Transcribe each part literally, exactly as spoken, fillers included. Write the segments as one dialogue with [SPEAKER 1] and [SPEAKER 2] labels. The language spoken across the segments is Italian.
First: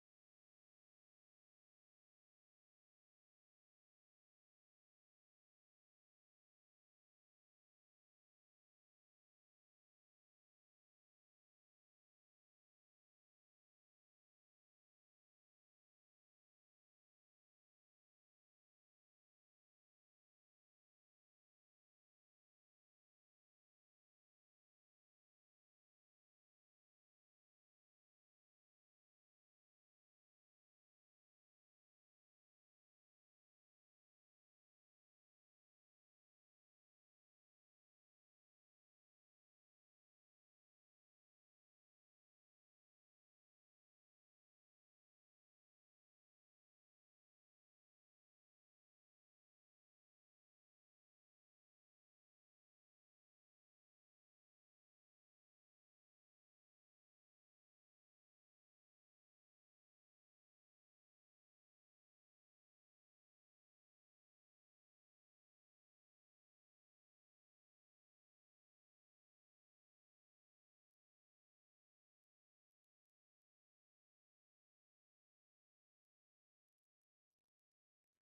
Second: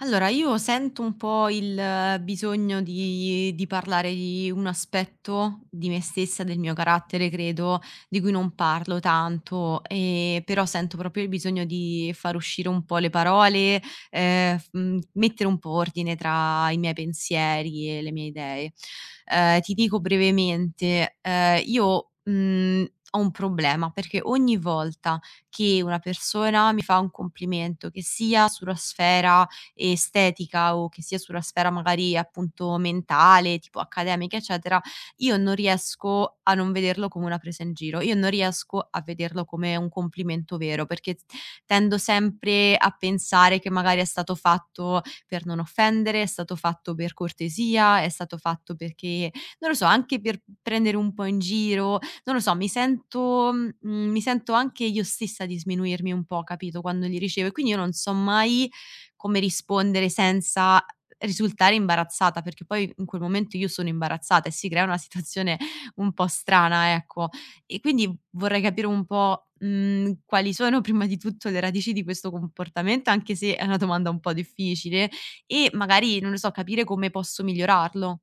[SPEAKER 1] Allora, io sento un po' il eh, bisogno di di parlare di un aspetto di me stessa, del mio carattere credo, di cui non parlo tanto, ehm, però sento proprio il bisogno di far uscire un po' le parole, ehm, f mhmm, mettere un po' ordine tra i miei pensieri e le mie idee. Ehm, ti dico brevemente, ehm, io, mhmm, ho un problema, perché ogni volta che una persona mi fa un complimento, che sia sulla sfera estetica o che sia sulla sfera magari appunto mentale, tipo accademica, eccetera, io non riesco a non vederlo come una presa in giro, io non riesco a vederlo come un complimento vero, perché tendo sempre a pensare che magari è stato fatto per non offendere, è stato fatto per cortesia, è stato fatto perché, non lo so, anche per prendere un po' in giro, non lo so, mi sento, mh, mi sento anche io stessa di sminuirmi un po', capito, quando li ricevo, e quindi io non so mai come rispondere senza risultare imbarazzata, perché poi in quel momento io sono imbarazzata e si crea una situazione un po' strana, ecco. E quindi vorrei capire un po', mhmm, quali sono prima di tutto le radici di questo comportamento, anche se è una domanda un po' difficile, e magari, non lo so, capire come posso migliorarlo.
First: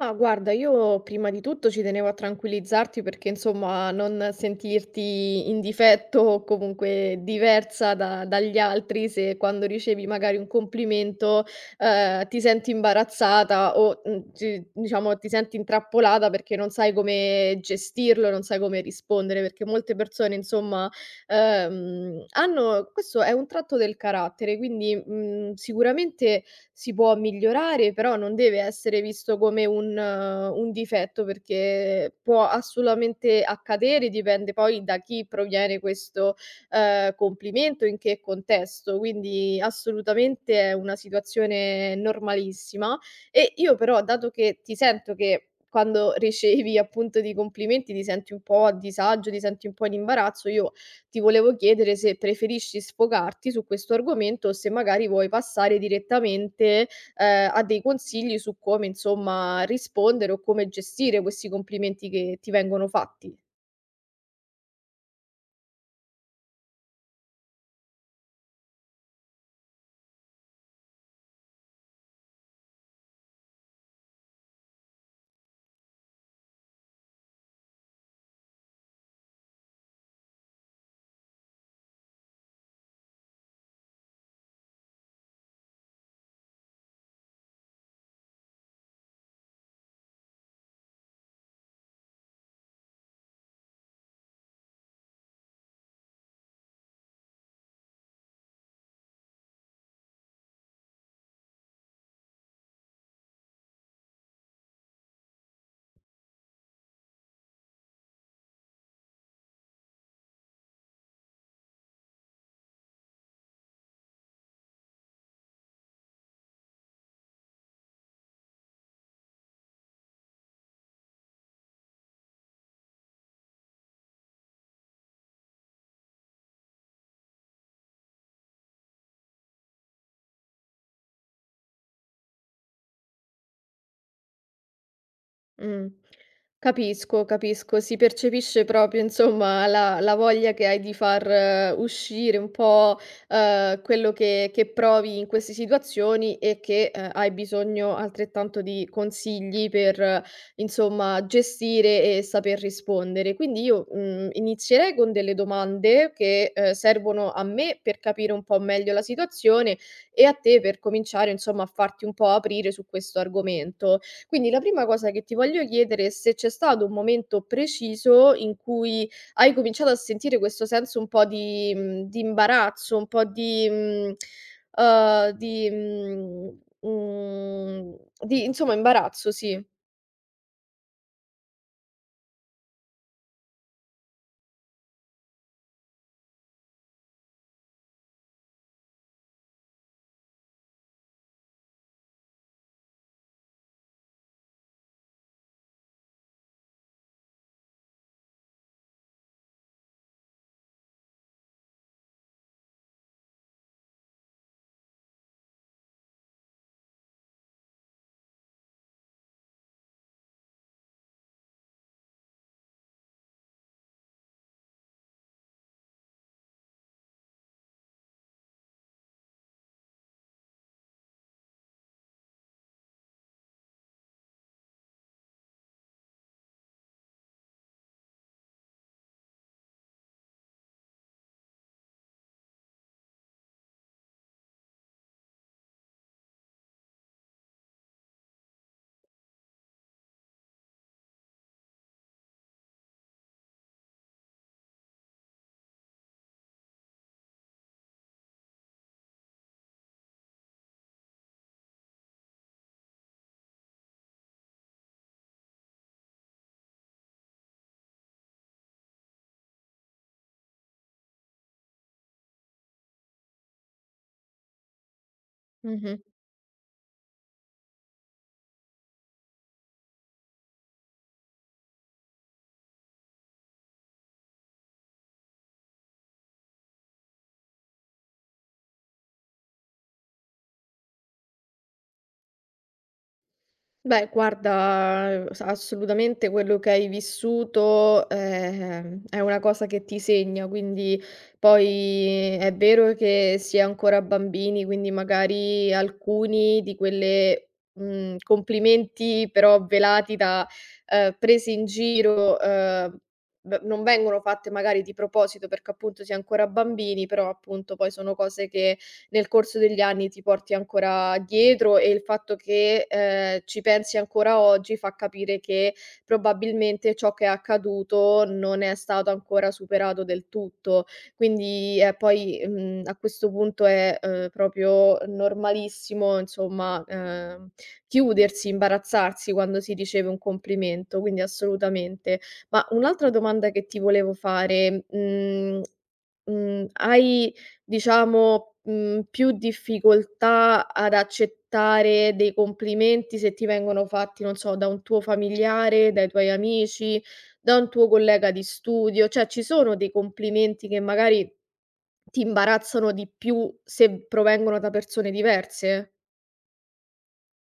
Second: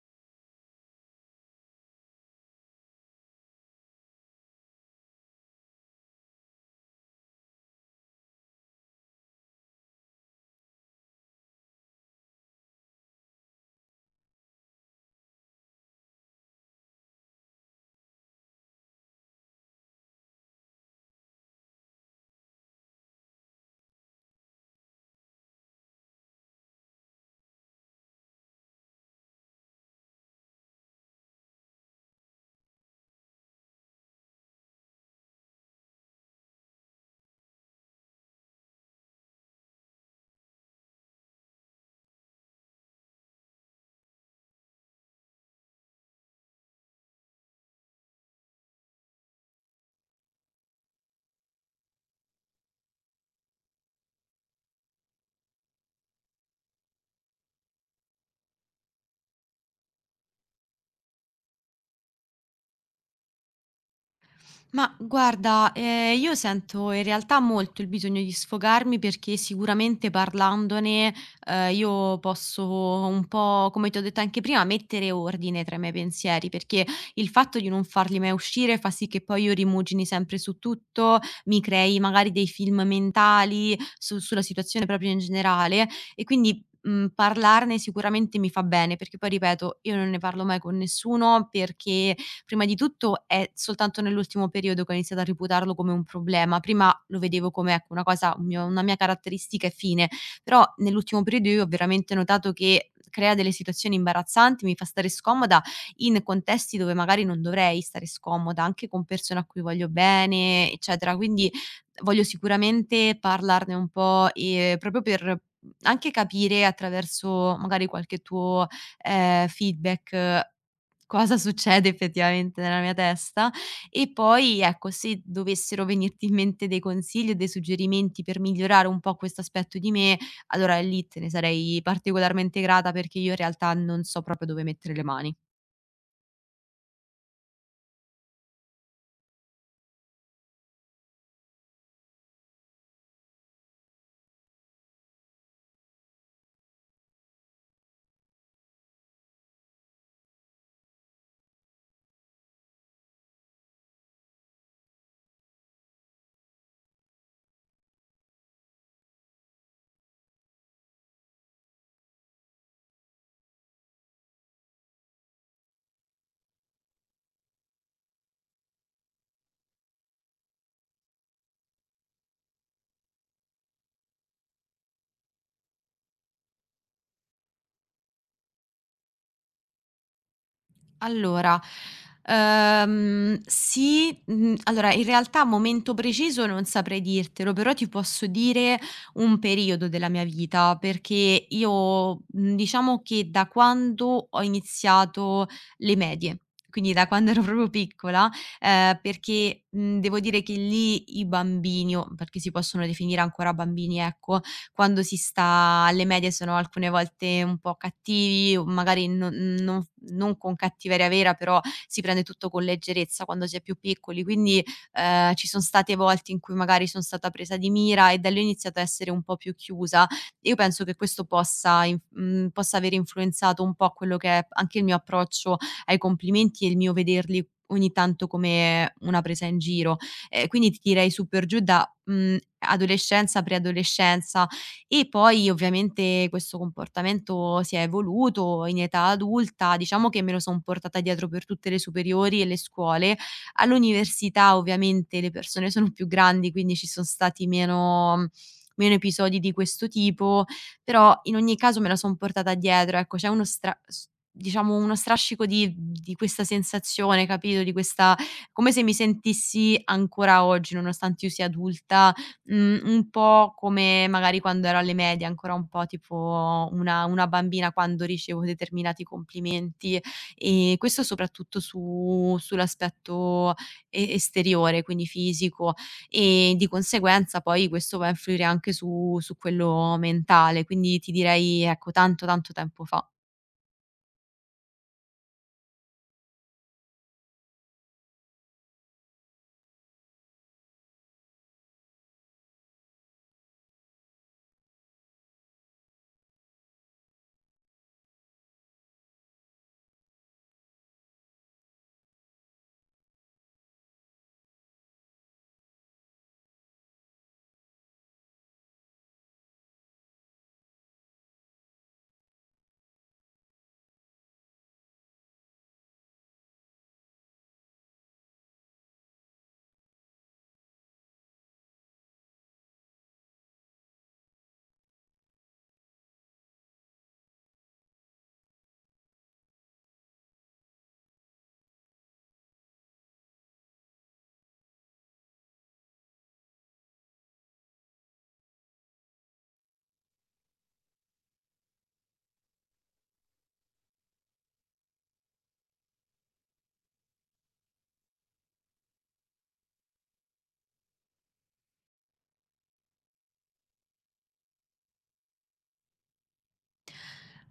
[SPEAKER 2] Ma guarda, io prima di tutto ci tenevo a tranquillizzarti perché insomma non sentirti in difetto o comunque diversa da- dagli altri se quando ricevi magari un complimento eh, ti senti imbarazzata o mm, ti- diciamo ti senti intrappolata perché non sai come gestirlo, non sai come rispondere, perché molte persone insomma ehm, hanno, questo è un tratto del carattere, quindi mm, sicuramente si può migliorare, però non deve essere visto come un eh, un difetto, perché può assolutamente accadere, dipende poi da chi proviene questo, ehm, complimento, in che contesto, quindi assolutamente è una situazione normalissima. E io però, dato che ti sento che quando ricevi appunto dei complimenti ti senti un po' a disagio, ti senti un po' in imbarazzo, io ti volevo chiedere se preferisci sfogarti su questo argomento o se magari vuoi passare direttamente, ehm, a dei consigli su come, insomma, rispondere o come gestire questi complimenti che ti vengono fatti.
[SPEAKER 1] Ma guarda, ehm, io sento in realtà molto il bisogno di sfogarmi, perché sicuramente parlandone, ehm, io posso un po', come ti ho detto anche prima, mettere ordine tra i miei pensieri, perché il fatto di non farli mai uscire fa sì che poi io rimugini sempre su tutto, mi crei magari dei film mentali su sulla situazione proprio in generale e quindi, mhmm, parlarne sicuramente mi fa bene, perché poi ripeto, io non ne parlo mai con nessuno, perché prima di tutto è soltanto nell'ultimo periodo che ho iniziato a reputarlo come un problema. Prima lo vedevo come, ecco, una cosa, un mio una mia caratteristica e fine, però nell'ultimo periodo io ho veramente notato che crea delle situazioni imbarazzanti, mi fa stare scomoda in contesti dove magari non dovrei stare scomoda, anche con persone a cui voglio bene, eccetera. Quindi voglio sicuramente parlarne un po', ehm, proprio per anche capire attraverso magari qualche tuo, ehm, feedback, cosa succede effettivamente nella mia testa, e poi ecco, se dovessero venirti in mente dei consigli o dei suggerimenti per migliorare un po' questo aspetto di me, allora lì te ne sarei particolarmente grata, perché io in realtà non so proprio dove mettere le mani.
[SPEAKER 2] Mh. Capisco, capisco. Si percepisce proprio insomma la la voglia che hai di far eh, uscire un po', ehm, quello che che provi in queste situazioni e che, ehm, hai bisogno altrettanto di consigli per, eh, insomma, gestire e saper rispondere. Quindi io, mhmm, inizierei con delle domande che, ehm, servono a me per capire un po' meglio la situazione e a te per cominciare, insomma, a farti un po' aprire su questo argomento. Quindi la prima cosa che ti voglio chiedere è se c'è stato un momento preciso in cui hai cominciato a sentire questo senso un po' di mhmm, di imbarazzo, un po' di mhmm, uhm, di mhmm, mhmm, di insomma imbarazzo, sì.
[SPEAKER 1] Allora, ehm, sì, mhmm, allora in realtà momento preciso non saprei dirtelo, però ti posso dire un periodo della mia vita, perché io, mhmm, diciamo che da quando ho iniziato le medie, quindi da quando ero proprio piccola, ehm, perché, mhmm, devo dire che lì i bambini, o perché si possono definire ancora bambini, ecco, quando si sta alle medie sono alcune volte un po' cattivi o magari non non non con cattiveria vera, però si prende tutto con leggerezza quando si è più piccoli, quindi, ehm, ci son state volte in cui magari son stata presa di mira, e da lì ho iniziato a essere un po' più chiusa. Io penso che questo possa inf mhmm, possa aver influenzato un po' quello che è anche il mio approccio ai complimenti e il mio vederli ogni tanto come una presa in giro. Ehm, quindi ti direi su per giù da, mhmm, adolescenza, preadolescenza, e poi ovviamente questo comportamento si è evoluto in età adulta, diciamo che me lo son portata dietro per tutte le superiori e le scuole. All'università ovviamente le persone sono più grandi, quindi ci son stati meno mhmm, meno episodi di questo tipo, però in ogni caso me la son portata dietro, ecco, c'è uno stra s diciamo uno strascico di di questa sensazione, capito, di questa, come se mi sentissi ancora oggi, nonostante io sia adulta, Mhmm, un po' come magari quando ero alle medie, ancora un po'
[SPEAKER 2] Mh-mh.
[SPEAKER 1] tipo una una bambina quando ricevo determinati complimenti, ehm, questo soprattutto su sull'aspetto e esteriore, quindi fisico, e di conseguenza poi questo va a influire anche su su quello mentale, quindi ti direi ecco tanto, tanto tempo fa.
[SPEAKER 2] Beh, guarda, s assolutamente quello che hai vissuto, ehm, è una cosa che ti segna, quindi poi è vero che si è ancora bambini, quindi magari alcuni di quelle mhmm, complimenti però velati da, ehm, prese in giro, ehm, v non vengono fatte magari di proposito perché appunto si è ancora bambini, però appunto poi sono cose che nel corso degli anni ti porti ancora dietro e il fatto che, ehm, ci pensi ancora oggi fa capire che probabilmente ciò che è accaduto non è stato ancora superato del tutto. Quindi, eh, poi, mhmm, a questo punto è, uhm, proprio normalissimo insomma, ehm, chiudersi, imbarazzarsi quando si riceve un complimento, quindi assolutamente. Ma un'altra domanda che ti volevo fare, mhmm, mhmm, hai Diciamo, mhmm, più difficoltà ad accettare dei complimenti se ti vengono fatti, non so, da un tuo familiare, dai tuoi amici, da un tuo collega di studio, cioè ci sono dei complimenti che magari ti imbarazzano di più se provengono da persone diverse?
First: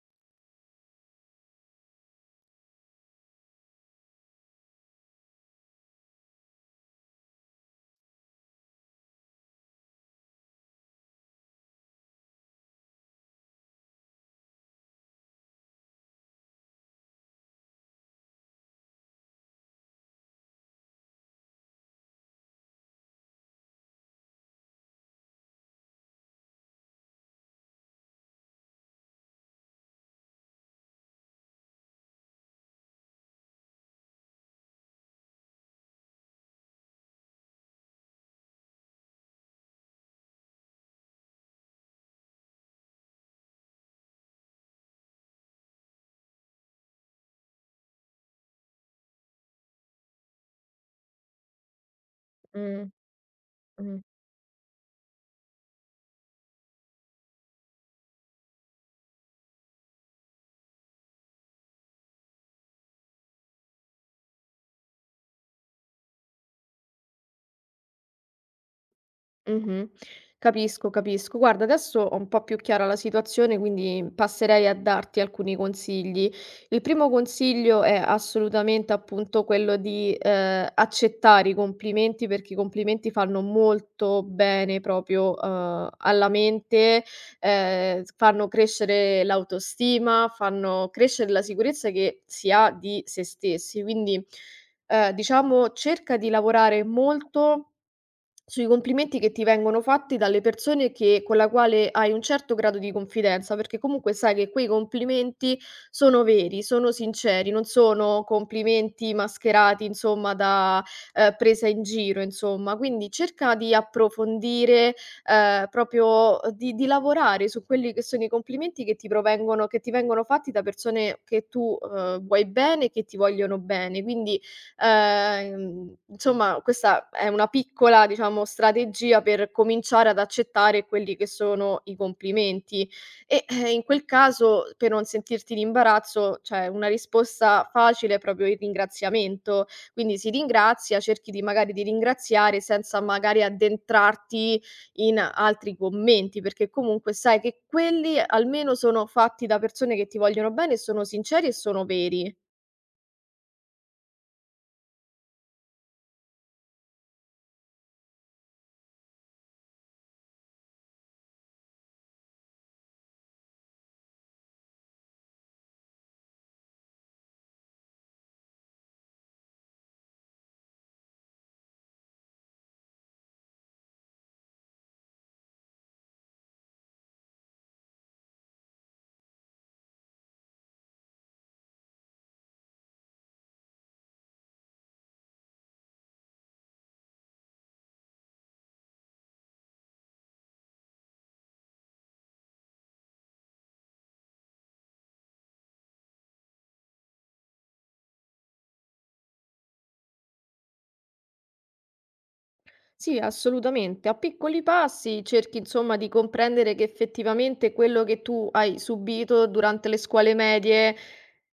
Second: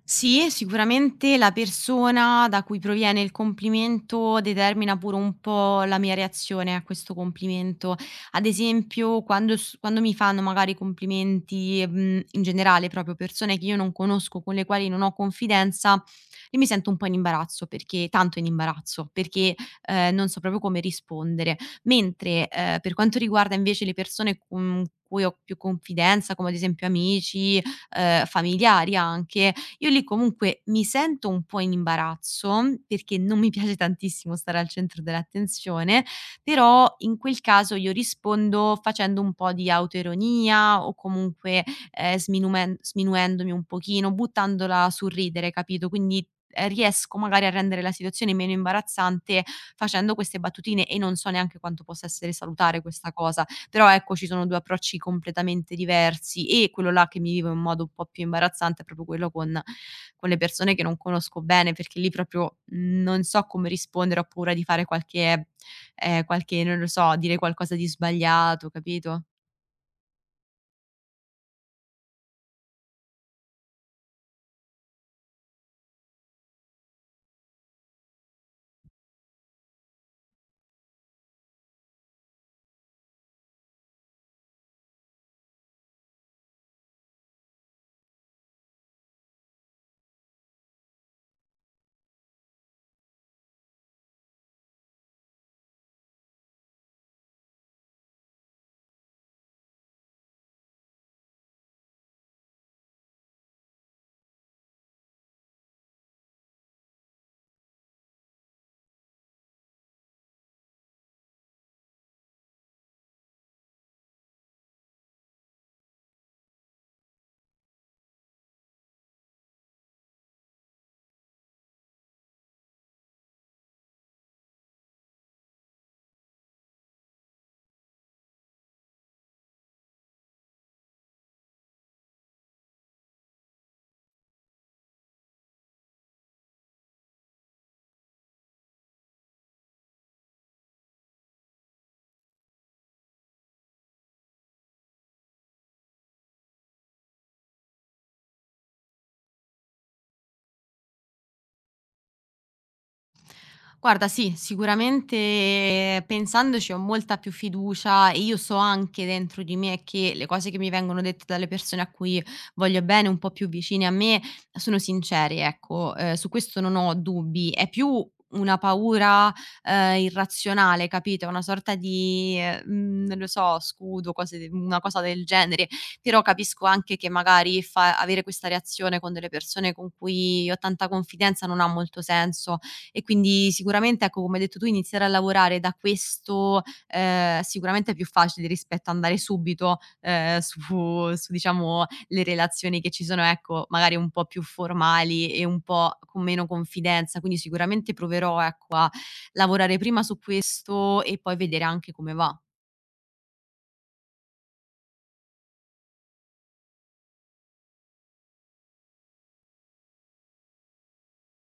[SPEAKER 1] Sì, sicuramente la persona da cui proviene il complimento determina pure un po' la mia reazione a questo complimento. Ad esempio, quando, s- quando mi fanno magari complimenti, mm, in generale, proprio persone che io non conosco, con le quali non ho confidenza, io mi sento un po' in imbarazzo, perché tanto in imbarazzo, perché eh, non so proprio come rispondere. Mentre eh, per quanto riguarda invece le persone con cui ho più confidenza, come ad esempio amici, ehm, familiari anche, io lì comunque mi sento un po' in imbarazzo, perché non mi piace tantissimo stare al centro dell'attenzione, però in quel caso io rispondo facendo un po' di autoironia o comunque, ehm, sminumen sminuendomi un pochino, buttandola sul ridere, capito, quindi, ehm, riesco magari a rendere la situazione meno imbarazzante facendo queste battutine, e non so neanche quanto possa essere salutare
[SPEAKER 2] Mh,
[SPEAKER 1] questa cosa, però
[SPEAKER 2] mh.
[SPEAKER 1] ecco ci sono due approcci completamente diversi, e quello là che mi vivo in modo un po' più imbarazzante è proprio quello con con le persone che non conosco bene, perché lì proprio non so come rispondere, ho paura di fare qualche ehm, qualche, non lo so, dire qualcosa di sbagliato, capito?
[SPEAKER 2] Mh-mh. Capisco, capisco. Guarda, adesso ho un po' più chiara la situazione, quindi passerei a darti alcuni consigli. Il primo consiglio è assolutamente, appunto, quello di, ehm, accettare i complimenti, perché i complimenti fanno molto bene proprio, uhm, alla mente, ehm, s fanno crescere l'autostima, fanno crescere la sicurezza che si ha di se stessi. Quindi, ehm, diciamo cerca di lavorare molto sui complimenti che ti vengono fatti dalle persone che con la quale hai un certo grado di confidenza, perché comunque sai che quei complimenti sono veri, sono sinceri, non sono complimenti mascherati, insomma, da, ehm, presa in giro, insomma. Quindi cerca di approfondire, ehm, proprio eh, di di lavorare su quelli che sono i complimenti che ti provengono che ti vengono fatti da persone che tu, uhm, vuoi bene e che ti vogliono bene. Quindi Ehm, insomma questa è una piccola, diciamo, strategia per cominciare ad accettare quelli che sono i complimenti e, eh, in quel caso per non sentirti in imbarazzo, cioè una risposta facile è proprio il ringraziamento. Quindi si ringrazia, cerchi di magari di ringraziare senza magari addentrarti in altri commenti, perché comunque sai che quelli almeno sono fatti da persone che ti vogliono bene e sono sinceri e sono veri.
[SPEAKER 1] Guarda sì, sicuramente pensandoci ho molta più fiducia, e io so anche dentro di me che le cose che mi vengono dette dalle persone a cui voglio bene, un po' più vicine a me, sono sincere, ecco, ehm, su questo non ho dubbi. È più una paura, ehm, irrazionale, capito, una sorta di, mhmm, non lo so, scudo, cose de una cosa del genere, però capisco anche che magari fa avere questa reazione con delle persone con cui ho tanta confidenza, non ha molto senso, e quindi sicuramente, ecco, come hai detto tu, iniziare a lavorare da questo, ehm, sicuramente è più facile rispetto a andare subito, ehm, su su diciamo le relazioni che ci sono, ecco, magari un po' più formali e un po' con meno confidenza. Quindi sicuramente proverò, ecco, a lavorare prima su questo e poi vedere anche come va.
[SPEAKER 2] Sì, assolutamente. A piccoli passi cerchi insomma di comprendere che effettivamente quello che tu hai subito durante le scuole medie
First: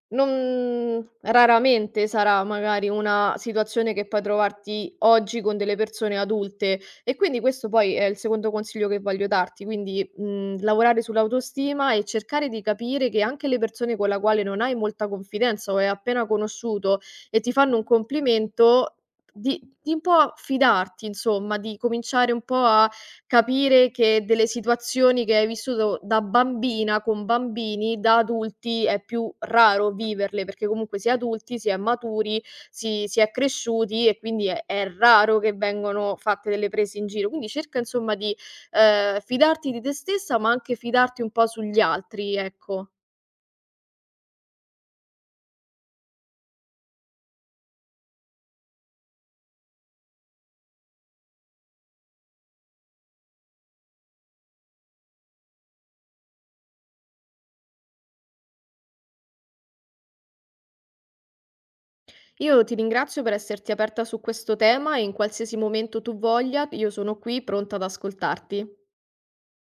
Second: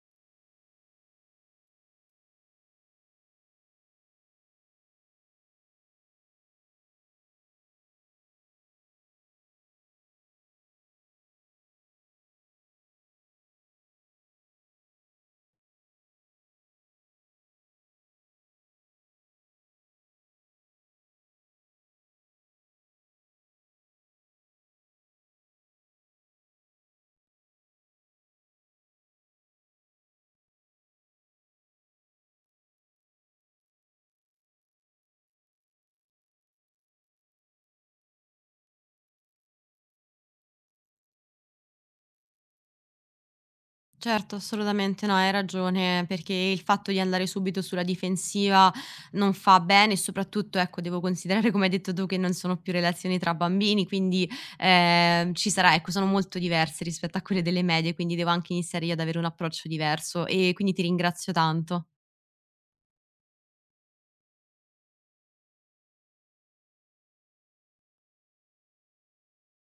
[SPEAKER 2] non raramente sarà magari una situazione che puoi trovarti oggi con delle persone adulte e quindi questo poi è il secondo consiglio che voglio darti, quindi mh, lavorare sull'autostima e cercare di capire che anche le persone con la quale non hai molta confidenza o hai appena conosciuto e ti fanno un complimento di di un po' fidarti insomma, di cominciare un po' a capire che delle situazioni che hai vissuto da bambina, con bambini, da adulti è più raro viverle, perché comunque si è adulti, si è maturi, si si è cresciuti e quindi è è raro che vengono fatte delle prese in giro. Quindi cerca insomma di, ehm, fidarti di te stessa, ma anche fidarti un po' sugli altri, ecco.
[SPEAKER 1] Certo, assolutamente no, hai ragione, perché il fatto di andare subito sulla difensiva non fa bene, e soprattutto, ecco, devo considerare, come hai detto tu, che non sono più relazioni tra bambini, quindi ehm, ci sarà, ecco, sono molto diverse rispetto a quelle delle medie, quindi devo anche iniziare io ad avere un approccio diverso, e quindi ti ringrazio tanto.
[SPEAKER 2] Io ti ringrazio per esserti aperta su questo tema e in qualsiasi momento tu voglia, io sono qui pronta ad ascoltarti.